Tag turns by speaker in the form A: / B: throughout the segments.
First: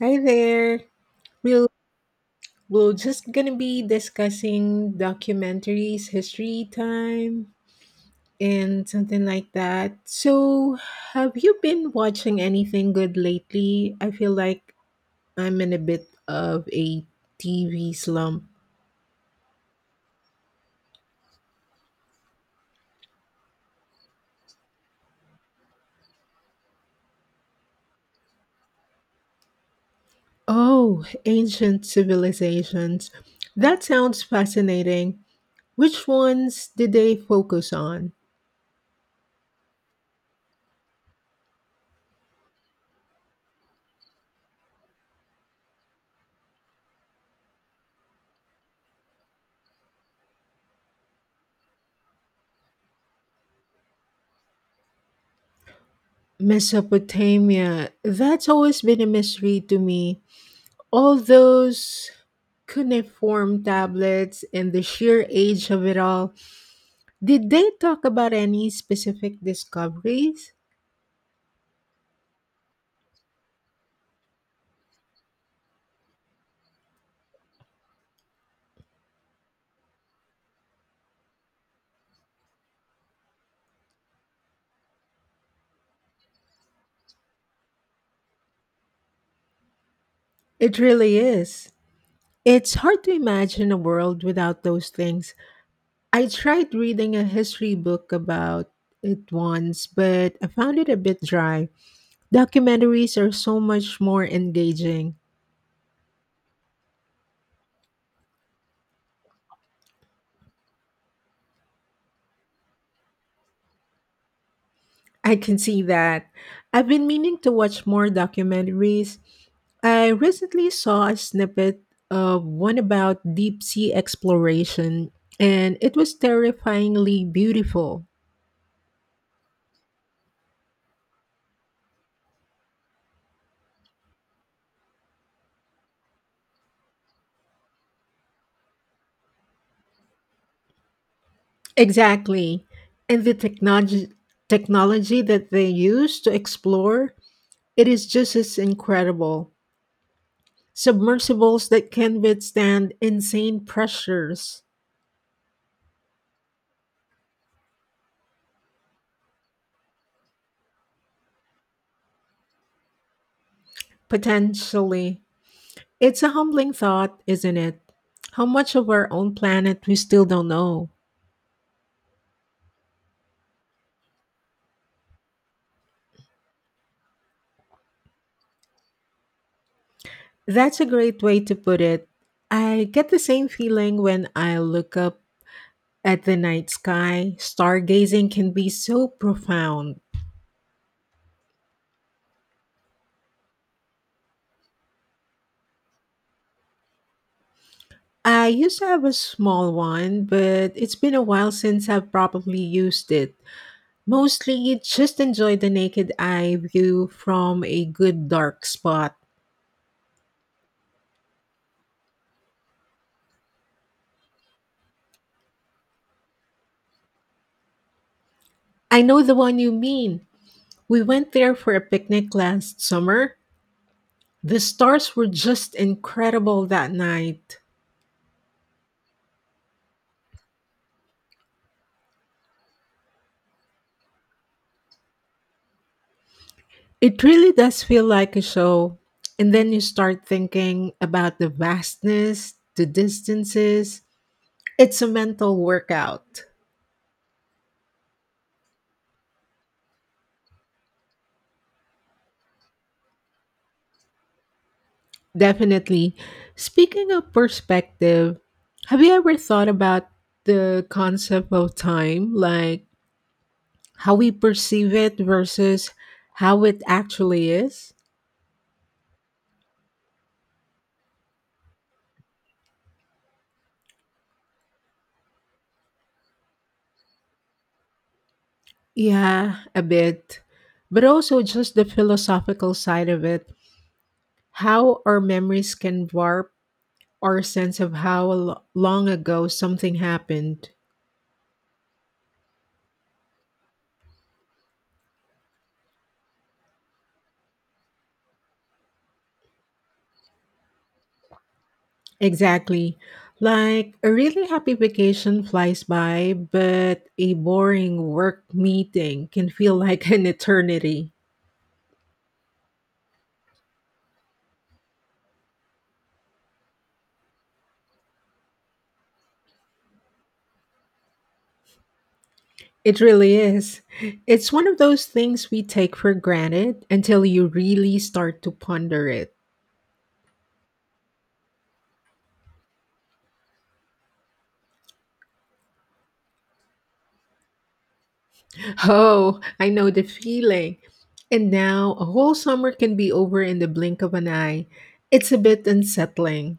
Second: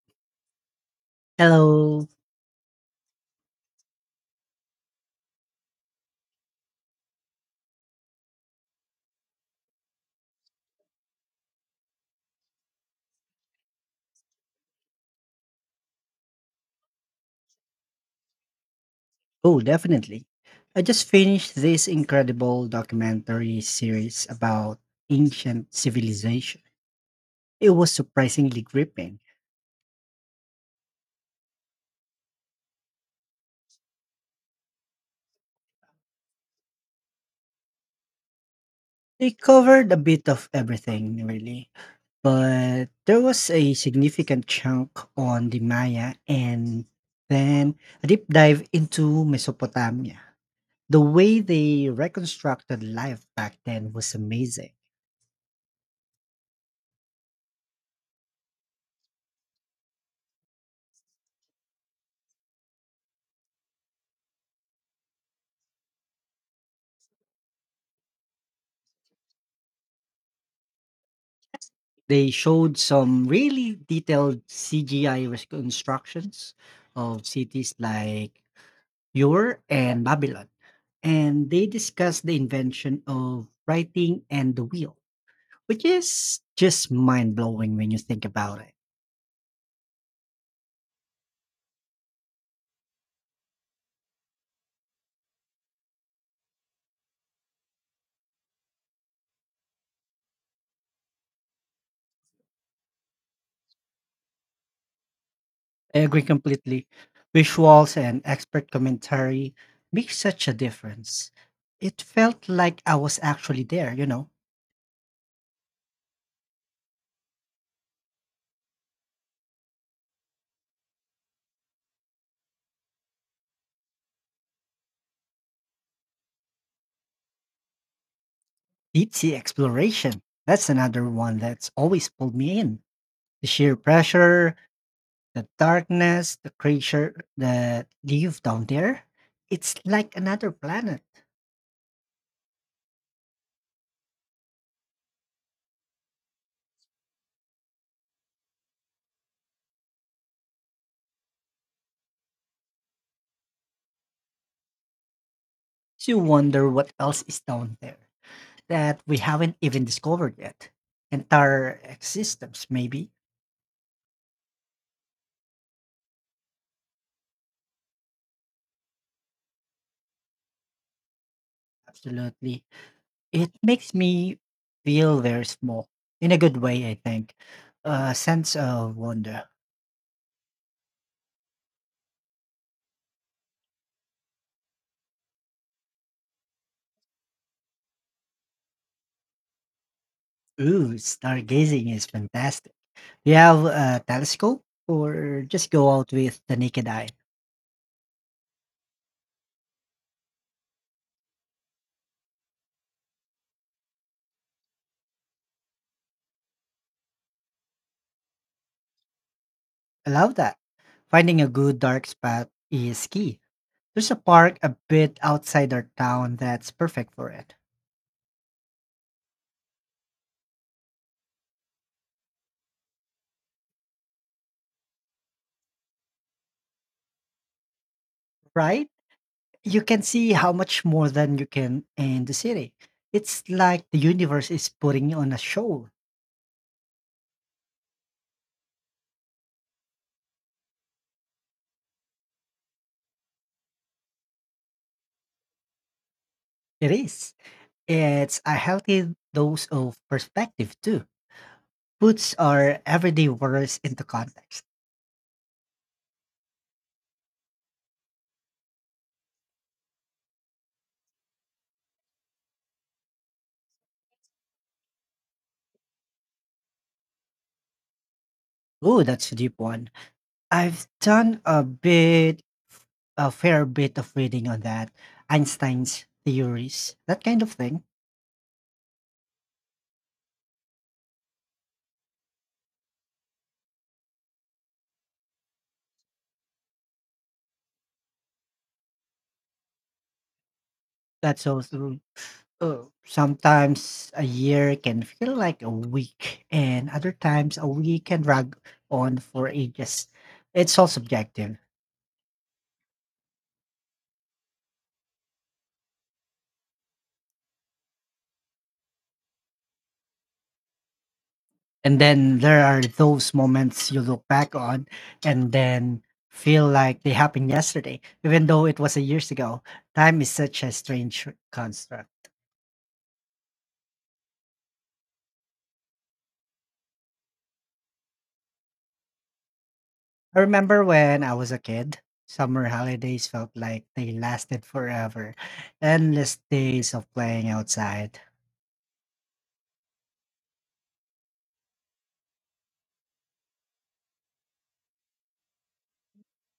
A: Hi there. We'll
B: Hello.
A: we're just gonna be discussing documentaries, history time, and something like that. So, have you been watching anything good lately? I feel like I'm in a bit of a TV slump.
B: Oh, definitely. I just finished this incredible documentary series about ancient civilization. It was surprisingly gripping.
A: Oh, ancient civilizations. That sounds fascinating. Which ones did they focus on?
B: They covered a bit of everything, really, but there was a significant chunk on the Maya and then a deep dive into Mesopotamia. The way they reconstructed life back then was amazing.
A: Mesopotamia. That's always been a mystery to me. All those cuneiform tablets and the sheer age of it all. Did they talk about any specific discoveries?
B: They showed some really detailed CGI reconstructions of cities like Ur and Babylon, and they discussed the invention of writing and the wheel, which is just mind blowing when you think about it.
A: It really is. It's hard to imagine a world without those things. I tried reading a history book about it once, but I found it a bit dry. Documentaries are so much more engaging.
B: I agree completely. Visuals and expert commentary make such a difference. It felt like I was actually there,
A: I can see that. I've been meaning to watch more documentaries. I recently saw a snippet of one about deep sea exploration, and it was terrifyingly beautiful.
B: Deep sea exploration. That's another one that's always pulled me in. The sheer pressure, the darkness, the creature that live down there. It's like another planet.
A: Exactly. And the technology that they use to explore, it is just as incredible. Submersibles that can withstand insane pressures.
B: So you wonder what else is down there that we haven't even discovered yet. Entire existence, maybe.
A: Potentially it's a humbling thought, isn't it, how much of our own planet we still don't know.
B: Absolutely. It makes me feel very small. In a good way, I think. A sense of wonder.
A: That's a great way to put it. I get the same feeling when I look up at the night sky. Stargazing can be so profound.
B: Ooh, stargazing is fantastic. Do you have a telescope or just go out with the naked eye?
A: I used to have a small one, but it's been a while since I've probably used it. Mostly just enjoy the naked eye view from a good dark spot.
B: I love that. Finding a good dark spot is key. There's a park a bit outside our town that's perfect for it,
A: I know the one you mean. We went there for a picnic last summer. The stars were just incredible that night.
B: right? You can see how much more than you can in the city. It's like the universe is putting on a show.
A: It really does feel like a show. And then you start thinking about the vastness, the distances. It's a mental workout.
B: It is. It's a healthy dose of perspective, too. Puts our everyday worries into context.
A: Definitely. Speaking of perspective, have you ever thought about the concept of time, like how we perceive it versus how it actually is?
B: Oh, that's a deep one. I've done a bit, A fair bit of reading on that. Einstein's theories, that kind of thing.
A: Yeah, a bit. But also just the philosophical side of it, how our memories can warp our sense of how long ago something happened.
B: That's also uh, sometimes a year can feel like a week, and other times a week can drag on for ages. It's all subjective.
A: Exactly. Like a really happy vacation flies by, but a boring work meeting can feel like an eternity.
B: And then there are those moments you look back on and then feel like they happened yesterday, even though it was a years ago. Time is such a strange construct.
A: It really is. It's one of those things we take for granted until you really start to ponder it.
B: I remember when I was a kid, summer holidays felt like they lasted forever. Endless days of playing outside.
A: Oh, I know the feeling. And now a whole summer can be over in the blink of an eye. It's a bit unsettling.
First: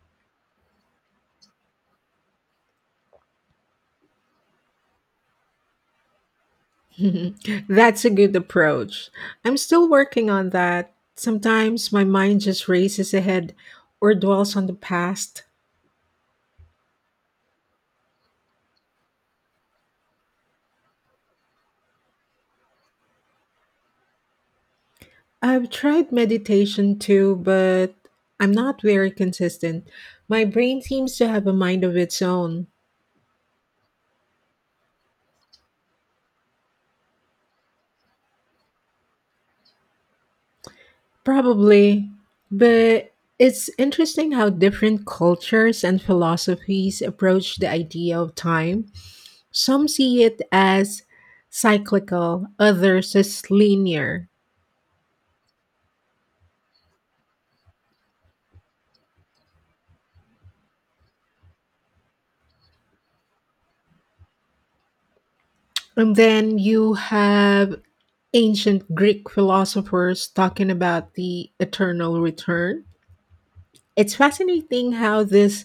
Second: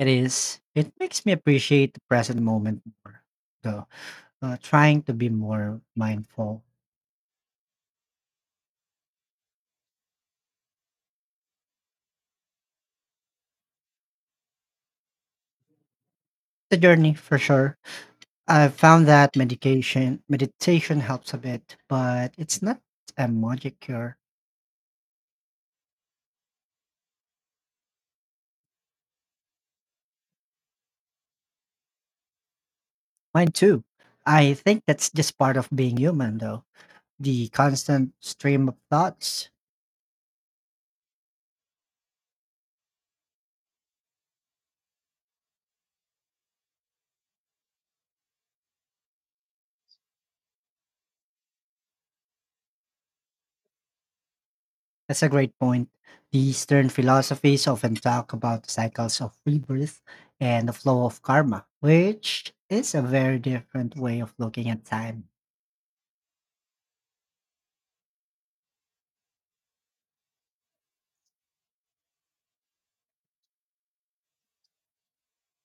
B: It is. It makes me appreciate the present moment more, though. Trying to be more mindful.
A: That's a good approach. I'm still working on that. Sometimes my mind just races ahead or dwells on the past.
B: It's a journey for sure, I've found that medication meditation helps a bit, but it's not a magic cure.
A: I've tried meditation too, but I'm not very consistent. My brain seems to have a mind of its own.
B: Mine too. I think that's just part of being human though. The constant stream of thoughts.
A: Probably. But it's interesting how different cultures and philosophies approach the idea of time. Some see it as cyclical, others as linear.
B: That's a great point. The Eastern philosophies often talk about the cycles of rebirth and the flow of karma, which is a very different way of looking at time.
A: And then you have ancient Greek philosophers talking about the eternal return. It's fascinating how these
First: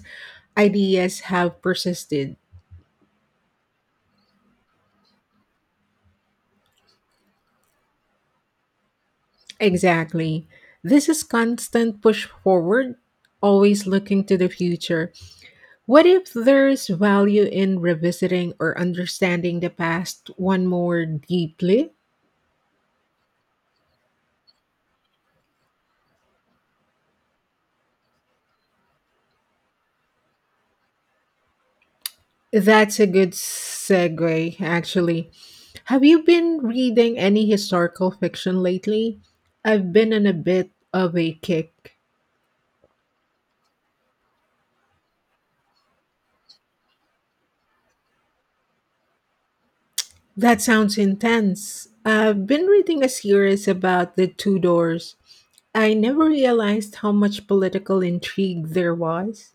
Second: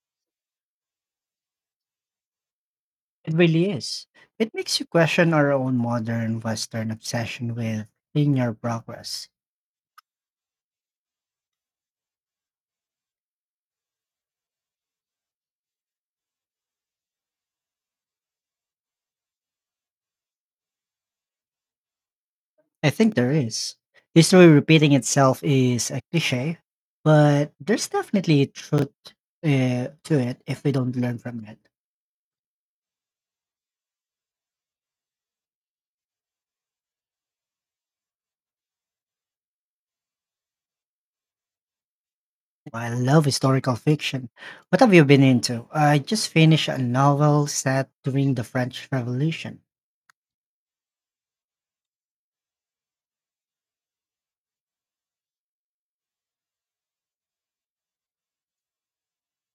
A: ideas have persisted.
B: It really is. It makes you question our own modern Western obsession with linear progress.
A: Exactly. This is constant push forward, always looking to the future. What if there's value in revisiting or understanding the past one more deeply?
B: I think there is. History repeating itself is a cliche, but there's definitely truth to it if we don't learn from it.
A: That's a good segue, actually. Have you been reading any historical fiction lately? I've been on a bit of a kick.
B: I love historical fiction. What have you been into? I just finished a novel set during the French Revolution.
A: That sounds intense. I've been reading a series about the Tudors. I never realized how much political intrigue there was.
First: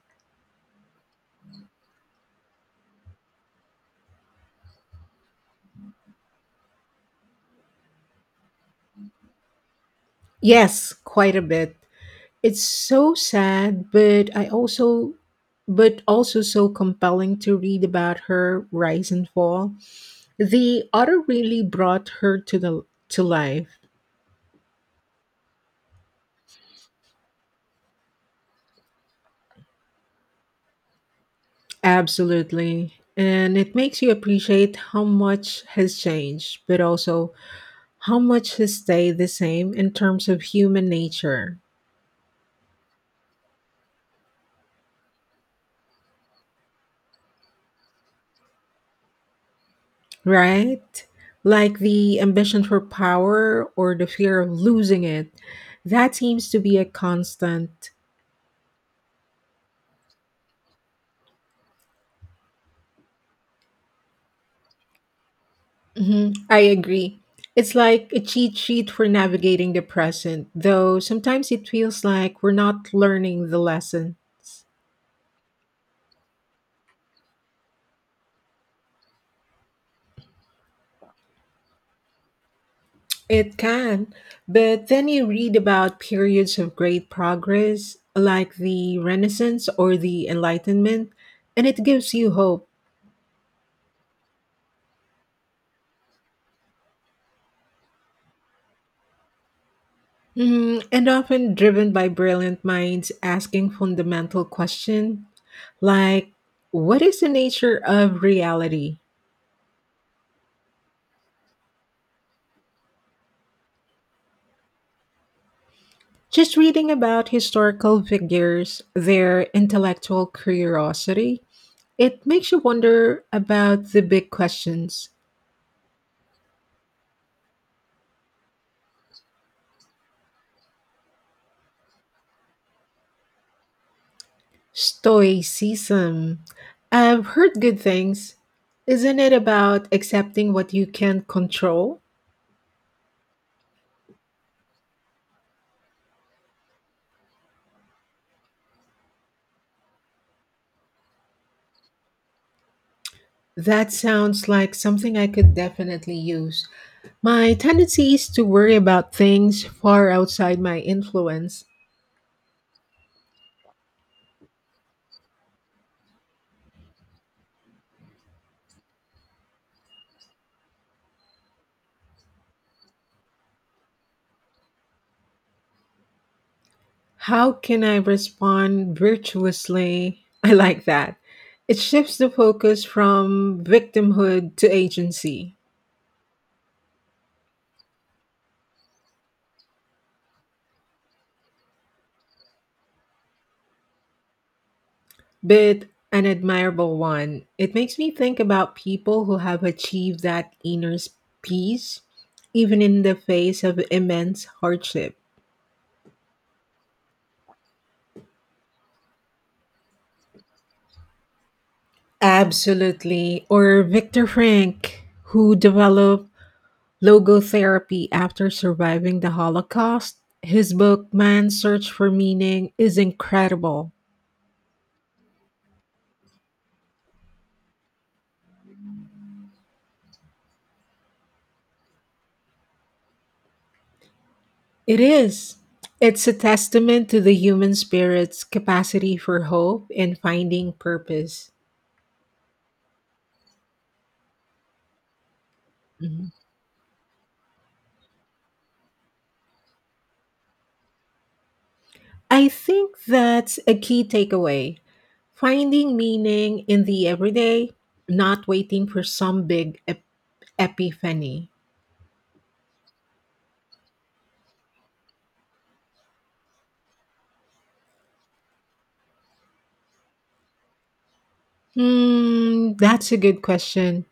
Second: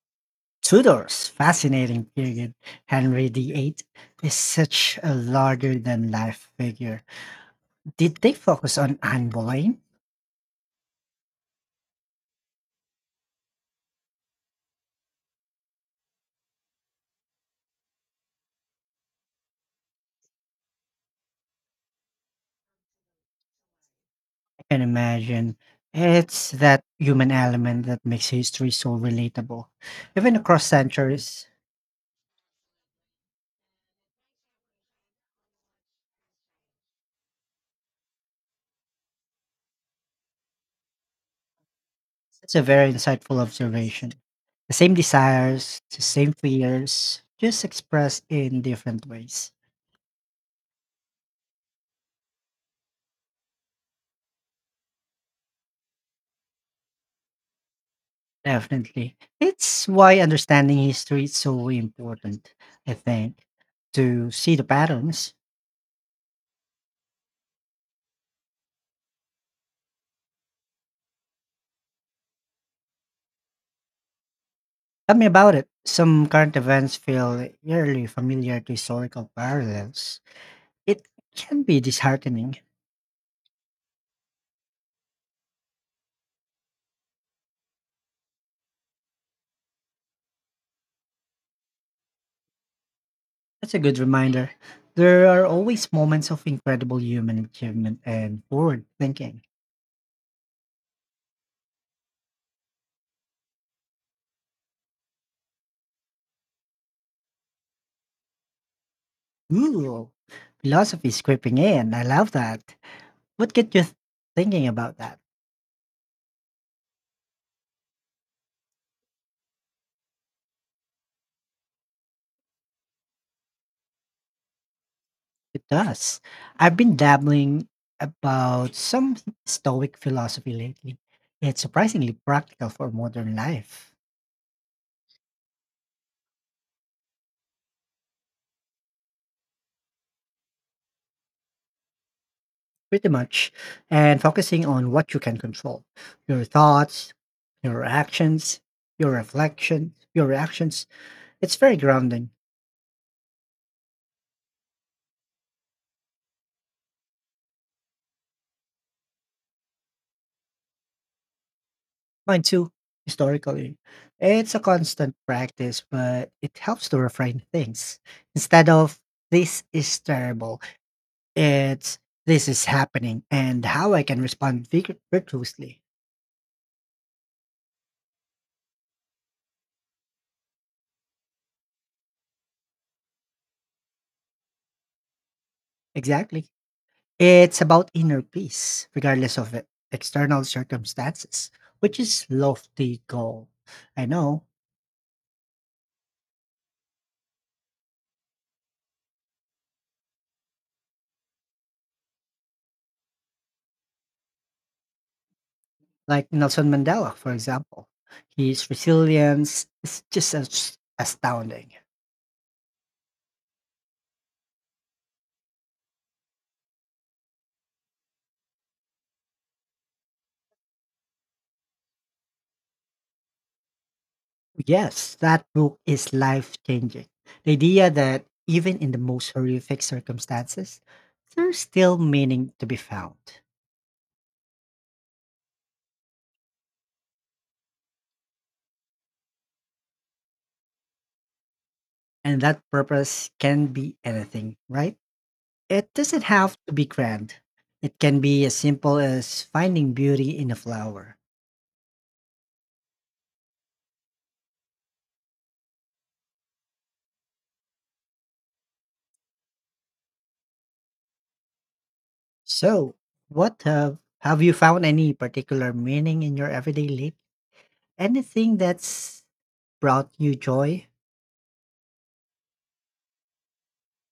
B: Tudors, fascinating period. Henry VIII is such a larger than life figure. Did they focus on Anne Boleyn?
A: Yes, quite a bit. It's so sad, but also so compelling to read about her rise and fall. The auto really brought her to life.
B: I can imagine. It's that human element that makes history so relatable, even across centuries.
A: Absolutely. And it makes you appreciate how much has changed, but also how much has stayed the same in terms of human nature,
B: It's a very insightful observation. The same desires, the same fears, just expressed in different ways.
A: right? Like the ambition for power or the fear of losing it. That seems to be a constant.
B: Definitely. It's why understanding history is so important, I think, to see the patterns.
A: Mhm, I agree. It's like a cheat sheet for navigating the present, though sometimes it feels like we're not learning the lesson.
B: Tell me about it. Some current events feel eerily familiar to historical parallels. It can be disheartening.
A: It can, but then you read about periods of great progress, like the Renaissance or the Enlightenment, and it gives you hope.
B: That's a good reminder. There are always moments of incredible human achievement and forward thinking.
A: Mm, and often driven by brilliant minds asking fundamental questions like, what is the nature of reality?
B: Ooh, philosophy is creeping in. I love that. What get you thinking about that?
A: Just reading about historical figures, their intellectual curiosity, it makes you wonder about the big questions.
B: It does. I've been dabbling about some Stoic philosophy lately. It's surprisingly practical for modern life,
A: Stoicism. I've heard good things. Isn't it about accepting what you can't control?
B: pretty much, and focusing on what you can control your thoughts, your actions, your reflections, your reactions. It's very grounding.
A: That sounds like something I could definitely use. My tendency is to worry about things far outside my influence.
B: Mine too, historically. It's a constant practice, but it helps to refine things. Instead of this is terrible, it's this is happening and how I can respond virtuously.
A: How can I respond virtuously? I like that. It shifts the focus from victimhood to agency.
B: Exactly. It's about inner peace, regardless of external circumstances, which is lofty goal. I know,
A: But an admirable one. It makes me think about people who have achieved that inner peace, even in the face of immense hardship.
B: like Nelson Mandela, for example. His resilience is just astounding.
A: Absolutely. Or Viktor Frank, who developed logotherapy after surviving the Holocaust. His book, Man's Search for Meaning, is incredible.
B: Yes, that book is life changing. The idea that even in the most horrific circumstances, there's still meaning to be found.
A: It is. It's a testament to the human spirit's capacity for hope and finding purpose.
B: And that purpose can be anything, right? It doesn't
A: Mhm.
B: have to be grand. It can be as simple as finding beauty in a flower.
A: I think that's a key takeaway. Finding meaning in the everyday, not waiting for some big epiphany.
B: So, have you found any particular meaning in your everyday life? Anything that's brought you joy?
A: Hmm, that's a good question.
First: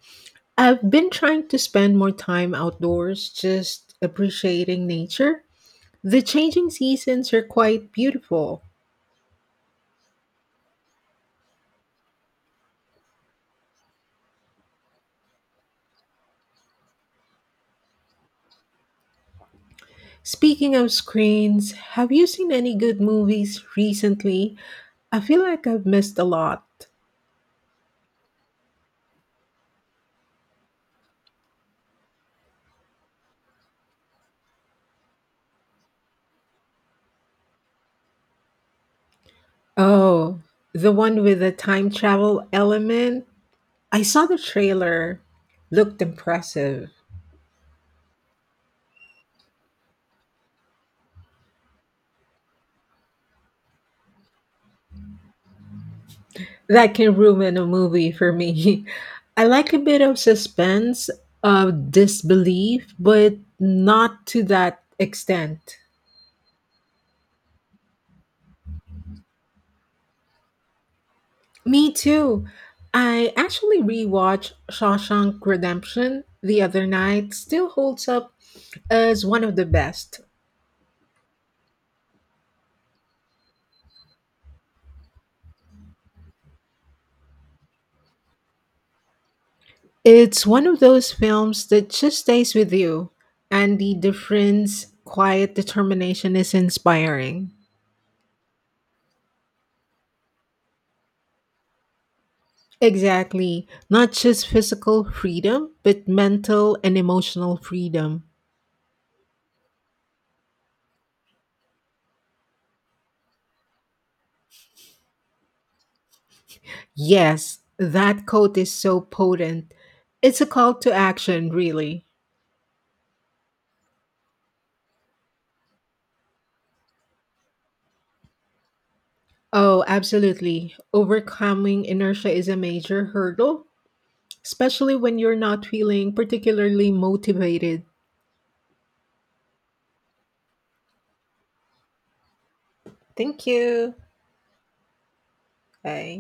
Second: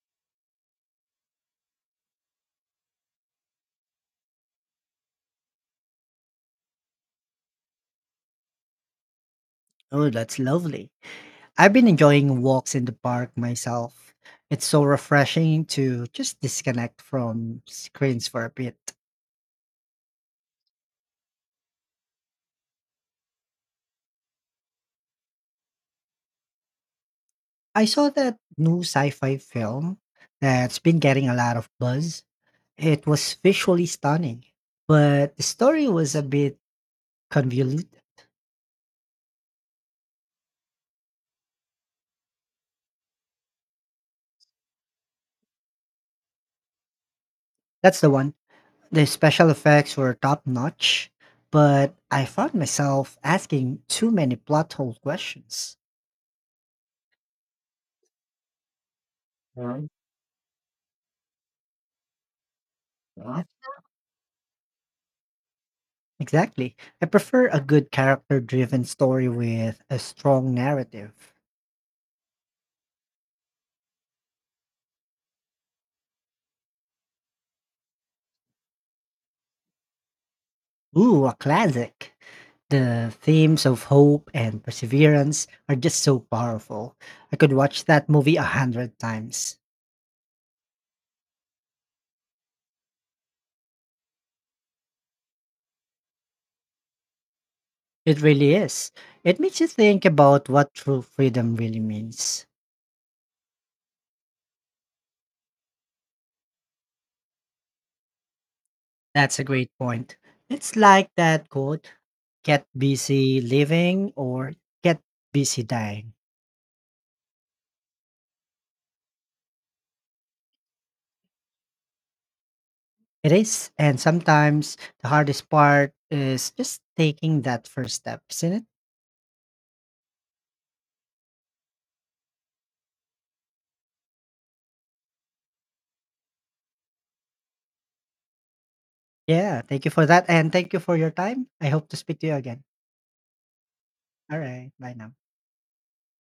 A: I've been trying to spend more time outdoors, just appreciating nature. The changing seasons are quite beautiful.
B: Oh, that's lovely. I've been enjoying walks in the park myself. It's so refreshing to just disconnect from screens for a bit.
A: Speaking of screens, have you seen any good movies recently? I feel like I've missed a lot.
B: I saw that new sci fi film that's been getting a lot of buzz. It was visually stunning, but the story was a bit convoluted.
A: Oh, the one with the time travel element? I saw the trailer. Looked impressive.
B: That's the one. The special effects were top notch, but I found myself asking too many plot hole questions.
A: That can ruin a movie for me. I like a bit of suspense, of disbelief, but not to that extent.
B: Exactly. I prefer a good character driven story with a strong narrative.
A: Me too. I actually rewatched Shawshank Redemption the other night. Still holds up as one of the best.
B: Ooh, a classic. The themes of hope and perseverance are just so powerful. I could watch that movie 100 times.
A: It's one of those films that just stays with you, and the difference, quiet determination is inspiring.
B: It really is. It makes you think about what true freedom really means.
A: Exactly. Not just physical freedom, but mental and emotional freedom.
B: That's a great point. It's like that quote get busy living or get busy dying.
A: Yes, that quote is so potent. It's a call to action, really.
B: It is, and sometimes the hardest part is just taking that first step, isn't it?
A: Oh, absolutely. Overcoming inertia is a major hurdle, especially when you're not feeling particularly motivated.
B: Yeah, thank you for that, and thank you for your time. I hope to speak to you again.
A: Thank you.
B: All right, bye now.
A: Bye.